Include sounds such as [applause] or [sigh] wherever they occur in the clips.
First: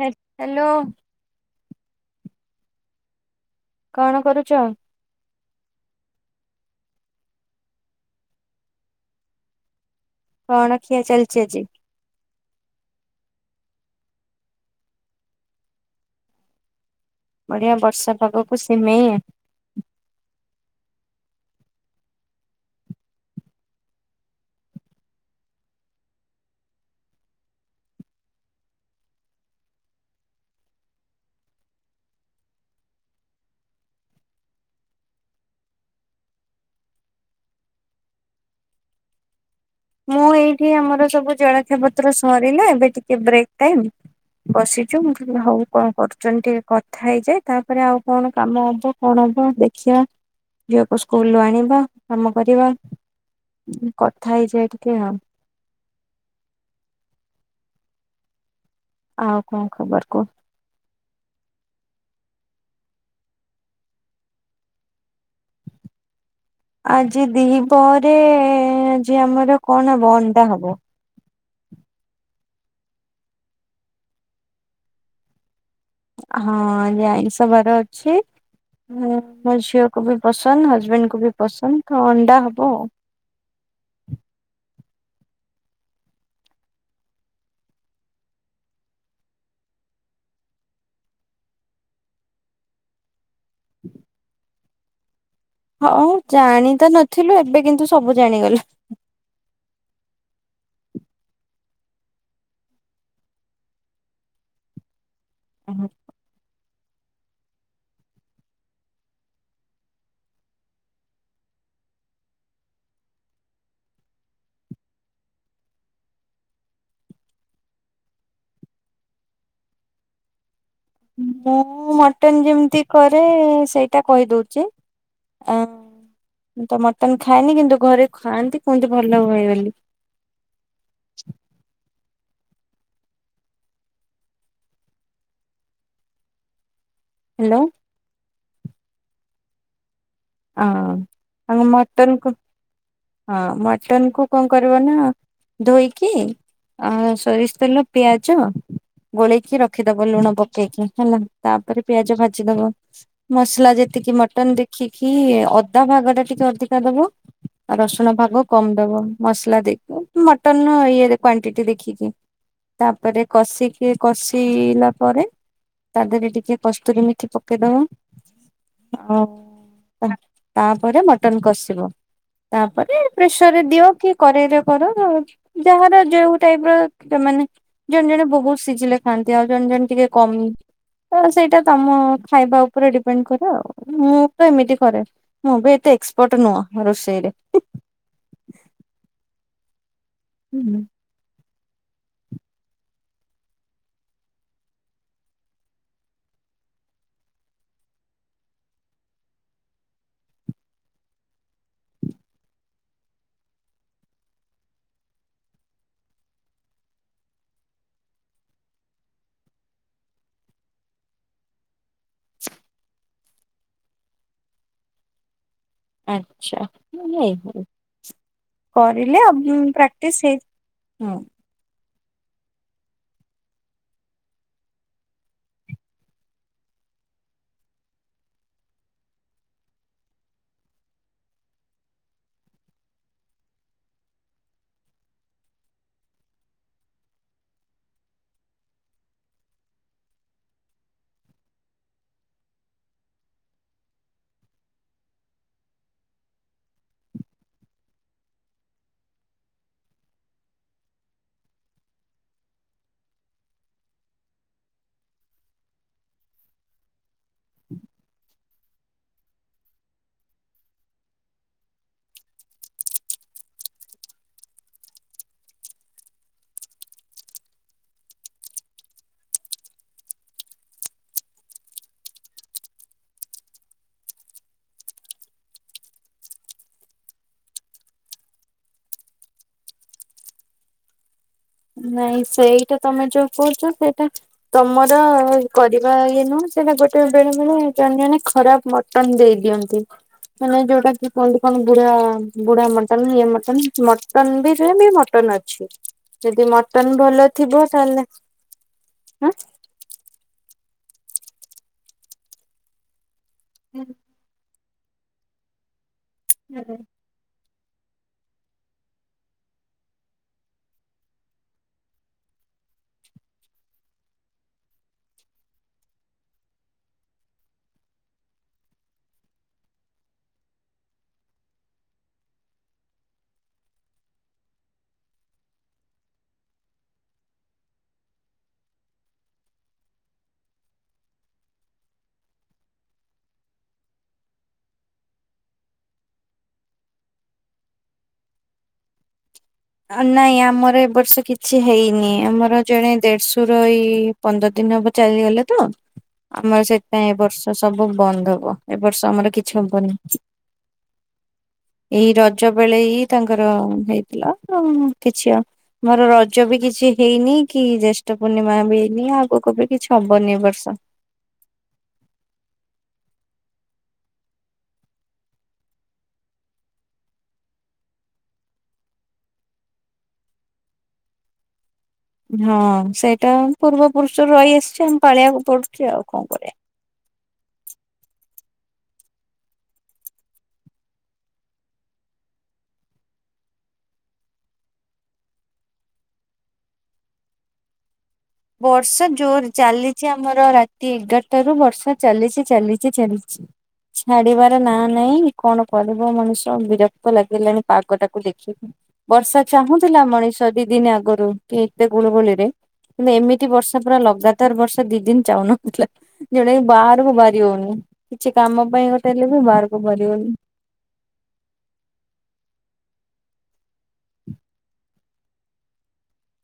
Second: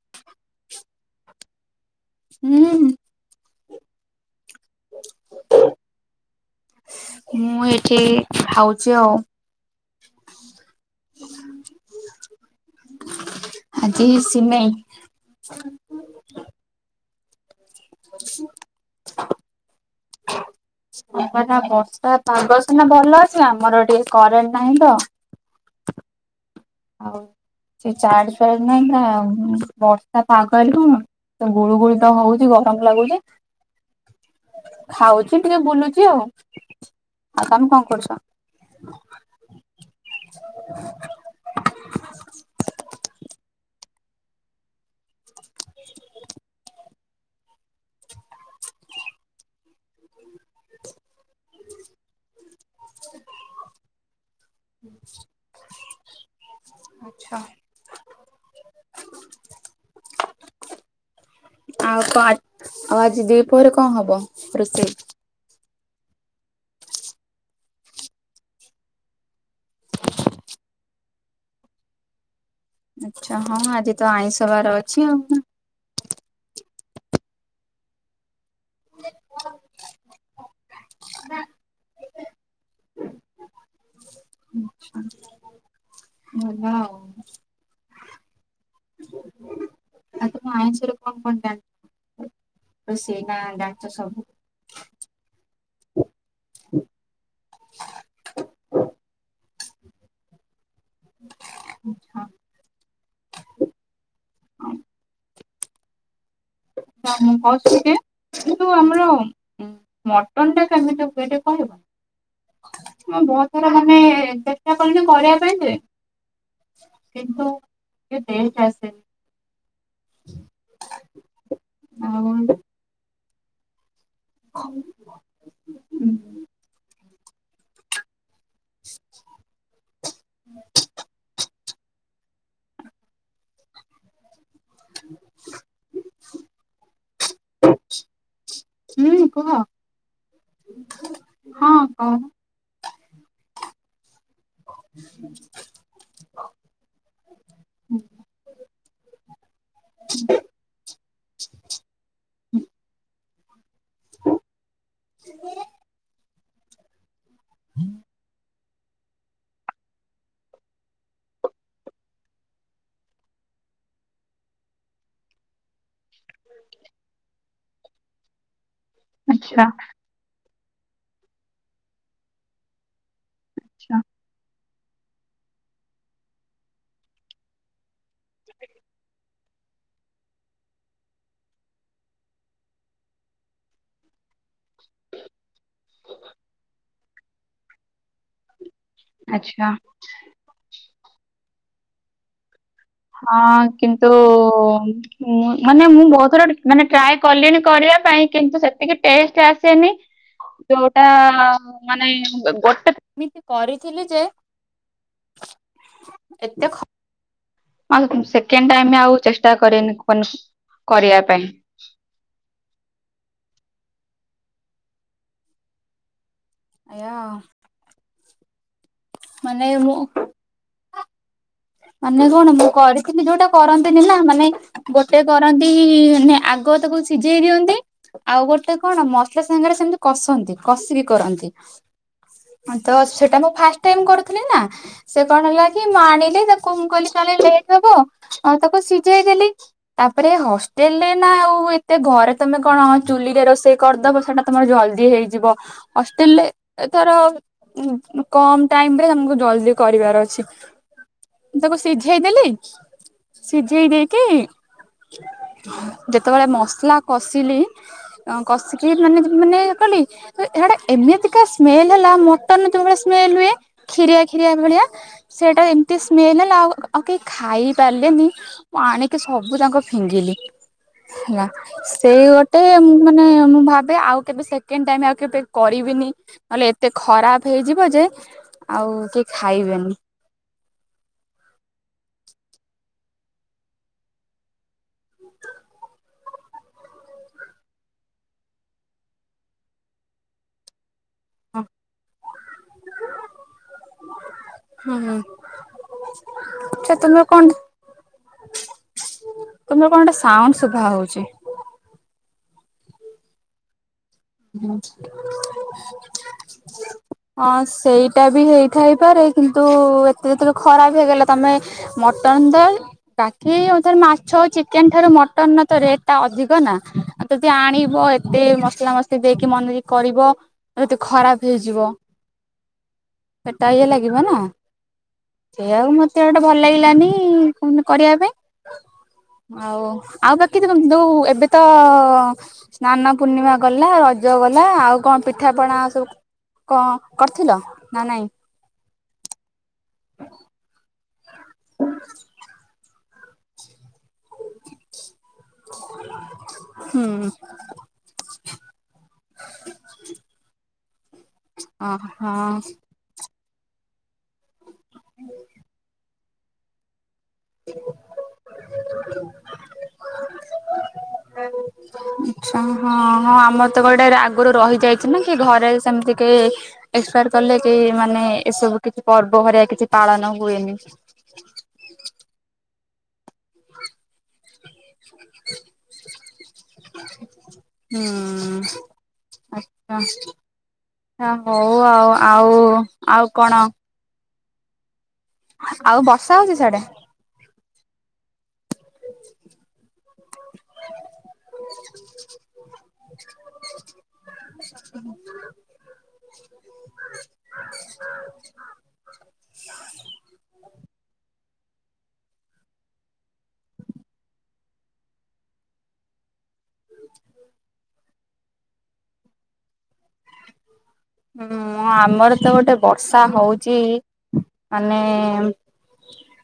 ହା ହାଲୋ ଉଁହୁଁ। କଣ କରୁଚ? ମୁଁ ଏଠି ଖାଉଚି ଆଉ। କଣଖିଆ ଚାଲିଚି ଆଜି? ଆଜି ସିମେଇ। ବଢିଆ ବର୍ଷା ପାଗକୁ ସିମେଇ। ହ ନା ବର୍ଷା ପାଗ ସିନା ଭଲ ଅଛି ଆମର ଟିକେ କରେଣ୍ଟ ନାହିଁ ତ। ଆଉ ସେ ଚାର୍ଜ ଫାର୍ଜ ନାହିଁ ନା ବର୍ଷା ପାଗରୁ ହ ତ ଗୁଳୁ ଗୁଳି ତ ହଉଚି ଗରମ ଲାଗୁଚି। ଖାଉଚି ଟିକେ ବୁଲୁଚି ଆଉ ଆଉ ତମେ କଣ କରୁଚ? [inaudible] ମୁଁ ଏଇଠି ଆମର ସବୁ ଜଳଖିଆ ପତ୍ର ସରିଲା ଏବେ ଟିକେ ବ୍ରେକ୍ ଟାଇମ୍। ବସିଚୁ, ମୁଁ କହିଲି ହଉ କଣ କରୁଛନ୍ତି ଟିକେ କଥା ହେଇଯାଏ, ତାପରେ ଆଉ କଣ କାମ ହବ କଣ? ଦେଖିବା ଝିଅକୁ ସ୍କୁଲରୁ ଆଣିବା, କାମ କରିବା କଥା। ଏମିତି ଆଉ ଆଚ୍ଛା। ଆଉ କଣ ଖବର କୁହ। ଆଉ କଣ ଆଉ ଆଜି ଦିପହରେ କଣ ହବ ରୋଷେଇ? ଆଜି ଦିପହରେ ଆଜି ଆମର କଣ ହବ? ଅଣ୍ଡା ହବ। ଆଛା ହଁ ଆଜି ତ ଆଇଁଷବାର ଅଛି ଆଉ । ହଁ ଆଜି ଆଇଁସ ବାର ଅଛି, ମୋ ଝିଅକୁ ବି ପସନ୍ଦ। ଟନ୍ ହଜବେଣ୍ଡ କୁ ବି ପସନ୍ଦ ଅଣ୍ଡା ହବ। ଆ ହେଲାଉ। ତ ଆଇଁସ ରେ କଣ କଣ ଜାଣିଚ ସବୁ, ସେନା ଜାଣିଚ ସବୁ। ହଁ ଜାଣି ତ ନଥିଲୁ, ଏବେ କିନ୍ତୁ ସବୁ ଜାଣିଗଲୁ। [unintelligible] [unintelligible] ଉଁ ହୁଁ। ହଁ ମୁଁ କହୁଥିଲି କି କିନ୍ତୁ ଆମର ମ ମଟନ ଟା କେମିତି ହୁଏ ଟିକେ କହିବ। ହଁ ବହୁତ ସାରା ମାନେ ଚେଷ୍ଟା କଲି ଯେ କରିବା ପାଇଁ ଯେ କିନ୍ତୁ ଟିକେ ଟେଷ୍ଟ ଆସେ। [inaudible] ମୁଁ ଆଉ ମଟନ ଯେମିତି କରେ ସେଇ ଏଟା କହିଦଉଚି ହୁଁ ।ଆ ତ ତ ମୁଁ ଖାଏନି, କିନ୍ତୁ ଘରେ ଖାଆନ୍ତି କୁହନ୍ତି ଭଲ ହୁଏ ବୋଲି। [inaudible] [inaudible] ହାଲୋ। ହୁଁ କୁହ। ହଁ ତାଙ୍କ ହଁ ମଟନ କହୁନ। କୁ ହଁ ମଟନ କୁ କଣ କରିବ ନା ଧୋଇକି ଆ ସରିଷ ତେଲ ପିଆଜ ଗୋଳେଇକି ରଖିଦବ ଲୁଣ ପକେଇକି ହେଲା ତାପରେ ପିଆଜ ଭାଜିଦବ ମସଲା ଯେତିକି ମଟନ ଦେଖିକି ଅଦା ଭାଗ ଟା ଟିକେ ଅଧିକା ଦବ ରସୁଣ ଭାଗ କମ ଦବ, ମସଲା ଦେଇକି ମଟନ ଇଏ କ୍ୱାଣ୍ଟିଟି ଦେଖିକି। ତାପରେ କଷିକି, କଷିଲା ପରେ ତା ଦେହରେ ଟିକେ କସ୍ତୁରୀ ମିଠି ପକେଇଦବ। ଆଉ ଆଚ୍ଛା। ତାପରେ ମଟନ କଷିବ ।ତାପରେ ପ୍ରେସରରେ ଦିଅ ଆଚ୍ଛା କି କରେଇରେ କର ଯାହାର ଯୋଉ ଟାଇପର ମାନେ ଜଣେ ଜଣେ ବହୁତ ସିଝିଲେ ଖାଆନ୍ତି। ଜଣେ ଜଣେ ଥିବେ ଟିକେ କମ। ଓ ସେଇଟା ତମ ଖାଇବା ଓପରେ ଡିପେଣ୍ଡ୍ କରେ ଆଉ ମୁଁ ତ ଏମିତି କରେ ମୁଁ ବି ଏତେ ଏକ୍ସପର୍ଟ ନୁହଁ ରୋଷେଇରେ। ଆଚ୍ଛା। ହୁଁ। ହଁ କିନ୍ତୁ ଉଁ ମାନେ ମୁଁ ବୋହୁତ ଥର ମାନେ ଟ୍ରାଏ କଲିଣି କରିବା ପାଇଁ କିନ୍ତୁ ସେତିକି ଟେଷ୍ଟ ଆସେନି। ଯୋଉଟା ମାନେ ଗୋଟେ ଏମିତି କରିଥିଲି ଯେ ଏତେ ଖ ଆଉ ସେକେଣ୍ଡ୍ ଟାଇମ୍ ଆଉ ଚେଷ୍ଟା କରିନି କନ୍ କରିବା ପାଇଁ। ଆଚ୍ଛା ଉଁ ଆଜ୍ଞା ହୁଁ ଏଇପରି। କରିଲେ ଉଁ ମାନେ ମୁଁ ପ୍ରାକ୍ଟିସ୍ ହେଇ ହୁଁ। ମାନେ କଣ ମୁଁ କରିଥିଲି ଯୋଉଟା କରନ୍ତିନି ନାଁ ମାନେ ଗୋଟେ କରନ୍ତି ୟୁନି ଆଗ ତାକୁ ସିଝେଇ ଦିଅନ୍ତି ଆଉ ଗୋଟେ କଣ ମସଲା ସାଙ୍ଗରେ ସେମିତି କଷନ୍ତି କଷିକି କରନ୍ତି। ଅଁ ତ ସେଟା ମୁଁ ଫାଷ୍ଟ ଟାଇମ୍ କରୁଥୁଲି ନାଁ ସେ କଣ ହେଲା କି ମୁଁ ଆଣିଲି ତା କଁ କହିଲି କାଳେ ଲେଟ୍ ହବ ଆଉ ତାକୁ ସିଝେଇ ଦେଲି ତାପରେ ହଷ୍ଟେଲ୍ ରେ ନାଁ ଉ ଏତେ ଘରେ ତମେ କଣ ଚୁଲିରେ ରୋଷେଇ କରିଦବ ସେଟା ତମର ଜଲ୍ଦୀ ହେଇଯିବ ହଷ୍ଟେଲ୍ ରେ ଏଥର ଉଁ ଉଁ କମ୍ ଟାଇମ୍ ରେ ଆମୁକୁ ଜଲ୍ଦୀ କରିବାର ଅଛି। ତାକୁ ସିଝେଇ ଦେଲି ସିଝେଇ ଦେଇକି ଯେତବେଳେ ମସଲା କସିଲି ଅଁ କଷିକି ମାନେ ଯେ ମାନେ କଲି ତ ହେଉଡ଼ା ଏମିତିକା ସ୍ମେଲ୍ ହେଲା ମଟନ୍ ଯୋଉ ଭଳିଆ ସ୍ମେଲ୍ ହୁଏ ଏ ଖିରିଆ ଖିରିଆ ଭଳିଆ ସେଇଟା ଏମ୍ ଏତେ ସ୍ମେଲ୍ ହେଲା ଆଉ ଆଉ କେହି ଖାଇ ପାରଲେନି ମୁଁ ଆଣିକି ସବୁ ଯାଙ୍କ ଫିଙ୍ଗିଲି। ହେଲା ସେଇ ଗୋଟେ ମାନେ ମୁଁ ଭାବେ ଆଉ କେବେ ସେକେଣ୍ଡ୍ ଟାଇମ୍ ଆ କେବେ କରି ବିନି ନହେଲେ ଏତେ ଖରାପ ହେଇଯିବ ଯେ ଆଉ କେଇ ଖାଇବେନି। ନାଇଁ ସେଇଟା ତମେ ଯୋଉ କୋହୁଚ ସେଇଟା ତମର କରିବା ଇଏ ନୁହଁ ସେଟା ଗୋଟେ ବେଳେ ବେଳେ ଜଣେ ଜଣେ ଖରାପ ମଟନ୍ ଦେଇ ଦିଅନ୍ତି ମାନେ ଯୋଉଟା କି କୁହନ୍ତି କଣ ବୁଢ଼ା ବୁଢ଼ା ମଟନ୍ ଇଏ ମଟନ୍ ମଟନ୍ ବି ଯେ ବି ମଟନ୍ ଅଛି। ଯଦି ଛା ମଟନ ତୁମେ ଭଲ କଣ ଥିବ ତାହେଲେ ତୁମେ କଣଟେ ସାଉଁ ଶୁଭା ହଉଚି। ଏଁ ହୁଁ। ହାଲୋ। ଅଁ ସେଇଟା ବି ହେଇଥାଇପାରେ କିନ୍ତୁ ଏତେ ଏତୋଳେ ଖରାପ ହେଇଗଲା ତମେ ମଟ ଅନ୍ତରି ବାକି ଉଁ ଥରେ ମାଛ ଚିକେନ୍ ଠାରୁ ମଟନ୍ ର ତ ରେଟ୍ ଟା ଅଧିକ ନାଁ ଅଦି ଆଣିବ ଏତେ ମସଲା ମସ୍ ଏ ଦେଇକି ମନରି କରିବ ଯତି ଖରାପ ହେଇଯିବ ଏଟା ଇଏ ଲାଗିବ ନାଁ। ସେ ଆଉ ମତେ ଅଟେ ଭଲ ଲାଗିଲାନେଇ କରିବା ପାଇଁ। ଆଉ ଆଉ ବାକି ଦ-ଦ ଦୋଉ ଏବେ ତ ସ୍ନାନ ପୂର୍ଣ୍ଣିମା ଗ ଲା ରଜ ଗଲା ଆଉ କଁ ପିଠା ପଣା ସବୁ କଁ କରିଥିଲ ନାଁ ନାଇଁ? [inaudible] ଅଁ ନାଇଁ ଆମର ଏ ବର୍ଷ କିଛି ହେଇନି ଆମର ଜଣେ ଦେଡ଼ଶୁର ଏଇ ପନ୍ଦର ଦିନ୍ ହବ ଚାଲିଗଲେ ତ। ଆମର ସେଥିପାଇଁ ଏ ହୁଁ। ବର୍ଷ ସବୁ ବନ୍ଦ ହବ ଏ ବର୍ଷ ଆମର କିଛି ହବନି। ଏଇ ଓହୋ ରଜ ବେଳେ ଆଚ୍ଛା ଇ ତାଙ୍କର ହେଇଥିଲା। ଓ କିଛି ଅ ମୋର ରଜ ବି କିଛି ହେଇନି କି ଜେଷ୍ଠ ପୂର୍ଣ୍ଣିମା ବି ହେଇନି ଆଗୁକୁ ବି କିଛି ହବନି ଏବର୍ଷ। ଉଁଚ୍ଛା। ହଁ ହଁ ଆମର ତ ଗୋଟେ ରା ଆଗରୁ ରହିଯାଇଛି ନାଁ କି ଘରେ ସେମିତି କେହି ଏକ୍ସପାୟାର କଲେ କେହି ମାନେ ଏସବୁ କିଛି ପର୍ବ ହରିଆ କିଛି ପାଳନ ହୁଏନି। ହଁ ସେଇଟା ପୂର୍ବ ପୁରୁଷରୁ ରହିଆସିଚି ଆମ ପାଳେଇଆକୁ ପଡୁଚି ଆଉ କଣ କରିବା। ହୁଁ ଆଚ୍ଛା। ହଉ ଆଉ ଆଉ ଆଉ କଣ? ଆଉ ବର୍ଷା ହଉଚି ସେଆଡେ? ବର୍ଷା ଜୋର ଚାଲିଚି ଆମର ରାତି ଏଗାରଟ ରୁ ବର୍ଷା ଚାଲିଚି ଚାଲିଚି। ଚି ଚାଲିଚି। ଛାଡିବାର ନା ନାଇଁ କଣ କରିବ ମଣିଷ ବିରକ୍ତ ଲାଗିଲାଣି ପାଗ ଟାକୁ ଦେଖିକି। ବର୍ଷା ଚାହୁଁଥିଲା ମଣିଷ ଦି ଦିନ ଆଗରୁ କି ଏତେ ଗୁଳୁଗୁଳିରେ। ମାନେ ଏମିତି ବର୍ଷା ପୁରା ଲଗାତାର ବର୍ଷା ଦି ଦିନ ଚାହୁନଥିଲା ଯେଉଟାକ ବାହାରକୁ ବାହାରି ହଉନି। କିଛି କାମ ପାଇଁ ଗୋଟେ ହେଲେ ବି ବାହାରକୁ ବାହାରି ହଉନି। [inaudible] ହୁଁ ଆମର ତ ଗୋଟେ ବର୍ଷା ହଉଚି ମାନେ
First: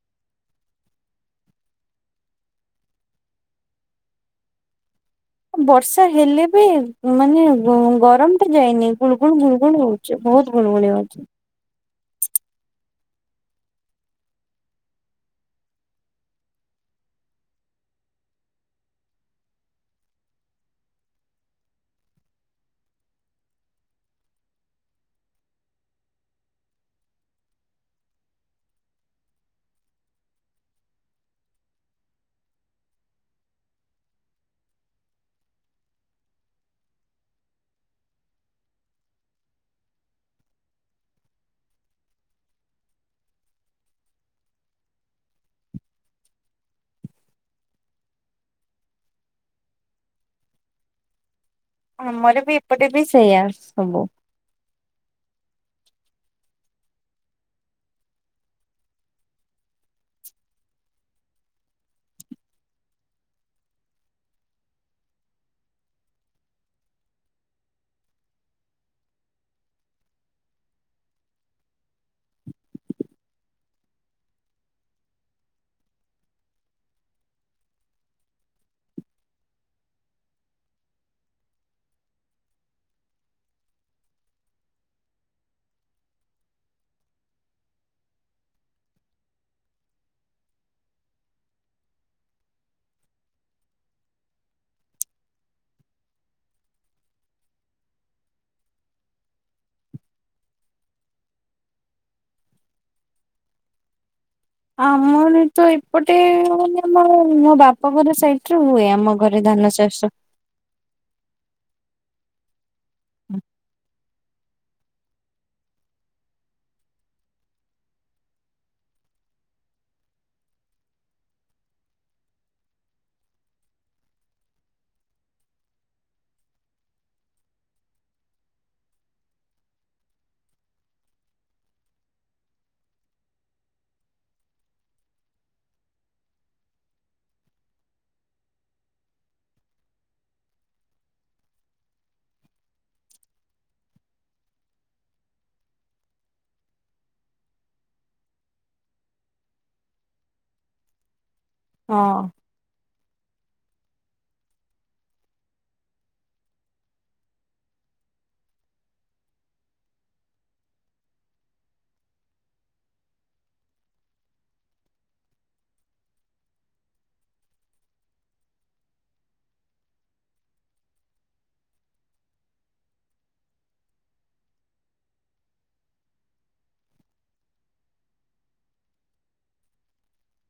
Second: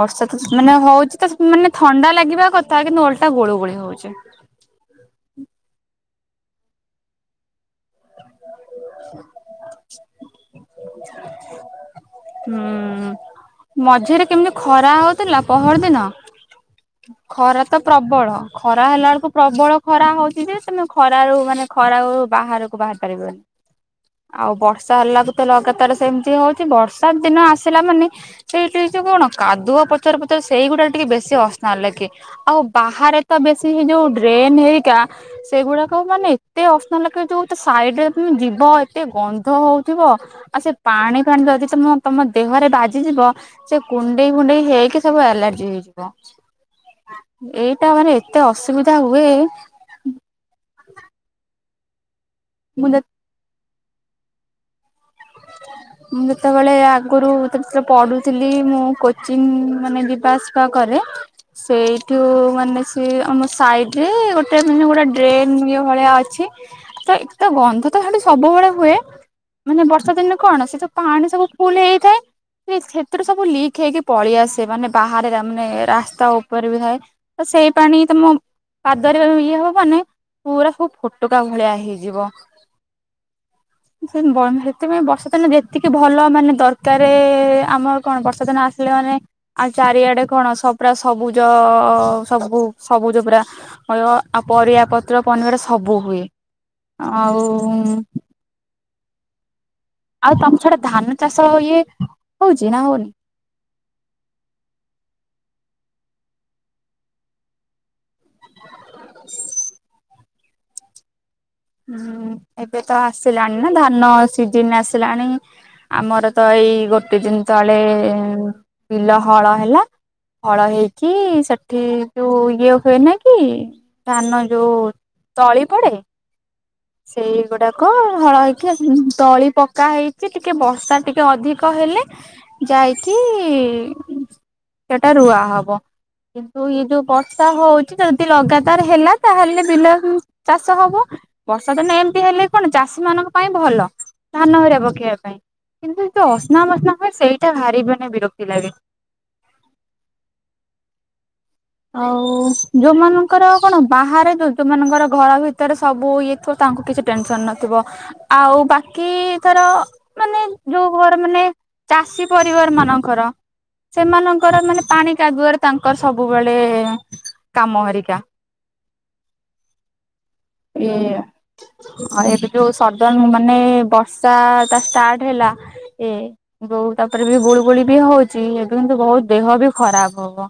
ବର୍ଷା ତ ମାନେ ହଉଚି ତ ମାନେ ଥଣ୍ଡା ଲାଗିବା କଥା କିନ୍ତୁ ଅଲଟା ଗୋଳୁ ଗୋଳି ହଉଚି। ହୁଁ। ବର୍ଷା ହେଲେ ବି ମାନେ ଗରମ କେତେ ଯାଇନି ଗୁଳ ଗୁଳ ଗୁଳ ଗୁଳ ହଉଚି, ବହୁତ ଗୁଲଗୁଳି ହଉଚି। ହୁଁ ମଝିରେ କେମିତି ଖରା ହଉଥିଲା ପହର ଦିନ ଖରା ତ ପ୍ରବଳ ଖରା ହେଲା ବେଳକୁ ପ୍ରବଳ ଖରା ହଉଚି ଯେ ତମେ ଖର ର ମାନେ ଖରା ବାହାରକୁ ବାହାରି ପାରିବନି। ଆଉ ବର୍ଷା ହେଲା କ ତ ଲଗାତାର ସେମିତି ହଉଚି ବର୍ଷା ଦିନ ଆସିଲା ମାନେ ସେଇଠି କଣ କାଦୁଆ ପଚର ପଚରେ ସେଇଗୁଡା ଟିକେ ବେଶୀ ଅ ନହେଲେ କି ଆଉ ବାହାରେ ତ ବେଶୀ ଏ ଯୋଉ ଡ୍ରେନ ହେରିକା ସେଗୁଡାକ ମାନେ ଏତେ ଅପସନାଲ୍ ଏଇ ଯୋଉ ଗୋଟେ ସାଇଡରେ ତମେ ଯିବ ଏତେ ଗନ୍ଧ ହଉଥିବ ଆଉ ସେ ପାଣି ଫାଣି ଯଦି ତମ ତମ ଦେହରେ ବାଜିଯିବ ସେ କୁଣ୍ଡେଇ କୁଣ୍ଡେଇ ହେଇକି ସବୁ ଆଲର୍ଜି ହେଇଯିବ। ଏଇଟା ମାନେ ଏତେ ଅସୁବିଧା ହୁଏ। ଆମର ବି ଏପଟେ ମୁଁ ଯେ ବି ସେଇଆ ସବୁ। [inaudible] ମୁଁ ଯେତେବେଳେ ଆଗରୁ ଯେତେବେଳେ ପଢୁଥିଲି ମୁଁ କୋଚିଂ ମାନେ ଯିବା ଆସିବା କ ରେ ସେଇଠୁ ମାନେ ସେ ଆମ ସାଇଡରେ ଗୋଟେ ମାନେ ଗୋଟେ ଡ୍ରେନ ଭଳିଆ ଅଛି ତ ତ ଗନ୍ଧ ତ ଖାଲି ସବୁବେଳେ ହୁଏ ମାନେ ବର୍ଷ ଦିନେ କଣ ସେୁ ତ ପାଣି ସବୁ ଫୁଲ ହେଇଥାଏ। ସେ୍ଥିରେ ସବୁ ଲିକ୍ ହେଇକି ପଳେଇଆସେ, ମାନେ ବାହାରେ ମାନେ ରାସ୍ତା ଉପରେ ବି ଥାଏ। ସେଇ ପାଣି ତମ ପାଦରେ ଇଏ ହବ ମାନେ ପୁରା ସବୁ ଫୋଟକା ଭଳିଆ ହେଇଯିବ। ସେନ୍ ବର୍ମ ହେ ସେଥିପାଇଁ ବର୍ଷା ଦିନ ଯେତିକି ଭଲ ମାନେ ଦରକାରେ ଆମର କଣ ବର୍ଷା ଦିନ ଆସିଲେ ମାନେ ଆ ଚାରିଆଡେ କଣ ସବ ପୁରା ସବୁଜ ସବୁ ସବୁଜ ପୁରା ଆ ପରିବା। ପତ୍ର ପନର ସବୁ ହୁଏ ଆଉ ଆଉ ତମ ଛଡା ଧାନ ଚାଷ ଇଏ ହଉଚି ନା ହଉନି? ଆମର ତ ଏପଟେ ମାନେ ଆମ ମୋ ବାପା ଘର ସାଇଡରେ ହୁଏ ଆମ ଘରେ ଧା। ଧାନ ଚାଷ। ହୁଁ ଏବେ ତ ଆସିଲାଣି ନା ଧାନ। ସିଜିିନ ଆସିଲାଣି ଆମର ତ ଏଇ ଗୋଟେ ଦିନ ତଳେ ବିଲ ହ ଫଳ ହେଲା। ଫଳ ହେଇକି ସେଠି ଯୋଉ ଇଏ ହୁଏ ନା କି ଧାନ ଯୋଉ ତଳି ପଡେ। ସେଇଗୁଡାକ ହଳ ହେଇକି ତଳି ପକା ହେଇଚି ଟିକେ ବର୍ଷା ଟିକେ ଅଧିକ ହେଇ ହେଲେ ଯାଇକି ସେଟା ରୁଆ ହବ। କିନ୍ତୁ ଇଏ ଯୋଉ ବର୍ଷା ହଉଛି ଯଦି ଲଗାତାର ହେଲା ତାହେଲେ ବିଲ ହଁ ଚାଷ ହବ। ବର୍ଷାଦିନେ ଏମିତି ହେଲେ କଣ ଚାଷୀ ମାନଙ୍କ ପାଇଁ ଭଲ। ଧାନ ହରେ ପକେଇବା ପାଇଁ। କିନ୍ତୁ ଯଉ ଅସ୍ନା ମସ୍ନା ହୁଏ ସେଇଟା ଭାରି ମାନେ ବିରକ୍ତି ଲାଗେ। ହଉ ହଁ ଉଁ। ଯୋଉମାନଙ୍କର କଣ ବାହାରେ ଯ ଯୋଉମାନଙ୍କର ଘର ଭିତରେ ସବୁ ଇଏ ଥିବ ତାଙ୍କୁ କିଛି ଟେନସନ ନଥିବ। ଆଉ ବାକି ତାର ମାନେ ଯୋଉ ଘର ମାନେ ଚାଷୀ ପରିବାର ମାନଙ୍କର ସେମାନଙ୍କର ମାନେ ପାଣି କାଦୁଅରେ ତାଙ୍କର ସବୁ। ସବୁଆଳେ କାମ ହରିକା। ଏ ଅଁ ଏବେ ଯୋଉ ସଡ଼ନ ମାନେ ବର୍ଷା ଟା ଷ୍ଟାର୍ଟ ହେଲା। ଆ। ଏ ଯୋଉ ତାପରେ ବି ଗୁଳୁ ଗୁଳି ବି ହଉଛି ଏବେ କିନ୍ତୁ ବହୁତ ଦେହ ବି ଖରାପ ହବ।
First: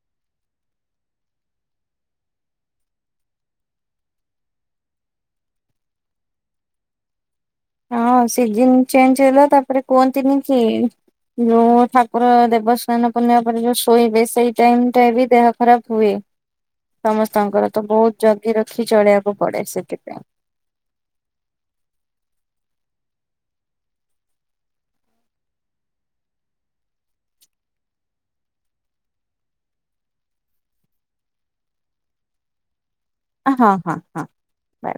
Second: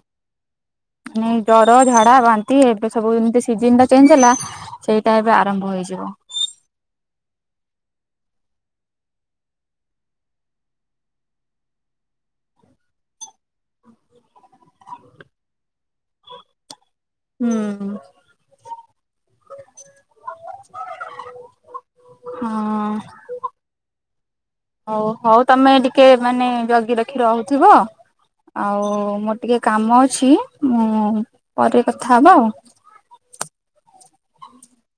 ନାଇଁ ଡ଼ର, ଝାଡ଼ା, ବାନ୍ତି ଏବେ ସବୁ ଯେମିତି ସିଜନଟା ଚେଞ୍ଜ ହେଲା ସେଇଟା ଏବେ ଆରମ୍ଭ ହେଇଯିବ। ହଁ ସିଜିନ ଚେଞ୍ଜ ହେଲା ତାପରେ କୁହନ୍ତିନି କି ଯୋଉ ଠାକୁର ଦେବସ୍ନାନ ପୂର୍ଣ୍ଣିମା ପରେ ଯୋଉ ଶୋଇବେ ସେଇ ଟାଇମ ଟା ବି ଦେହ ଖରାପ ହୁଏ। ସମସ୍ତଙ୍କର ତ ହୁଁ। ବହୁତ ଜଗି ରଖି ଚଳିଆ। ପଡେ ସେଥିପାଇଁ। ହଁ ହଉ ହଉ ତମେ ଟିକେ ମାନେ ଜଗି ରଖି ରହୁଥିବ। ଆଉ ମୋର ଟିକେ କାମ ଅଛି ମୁଁ ପରେ କଥା ହବା ଆଉ। ହଁ ହଁ ହଁ। ବା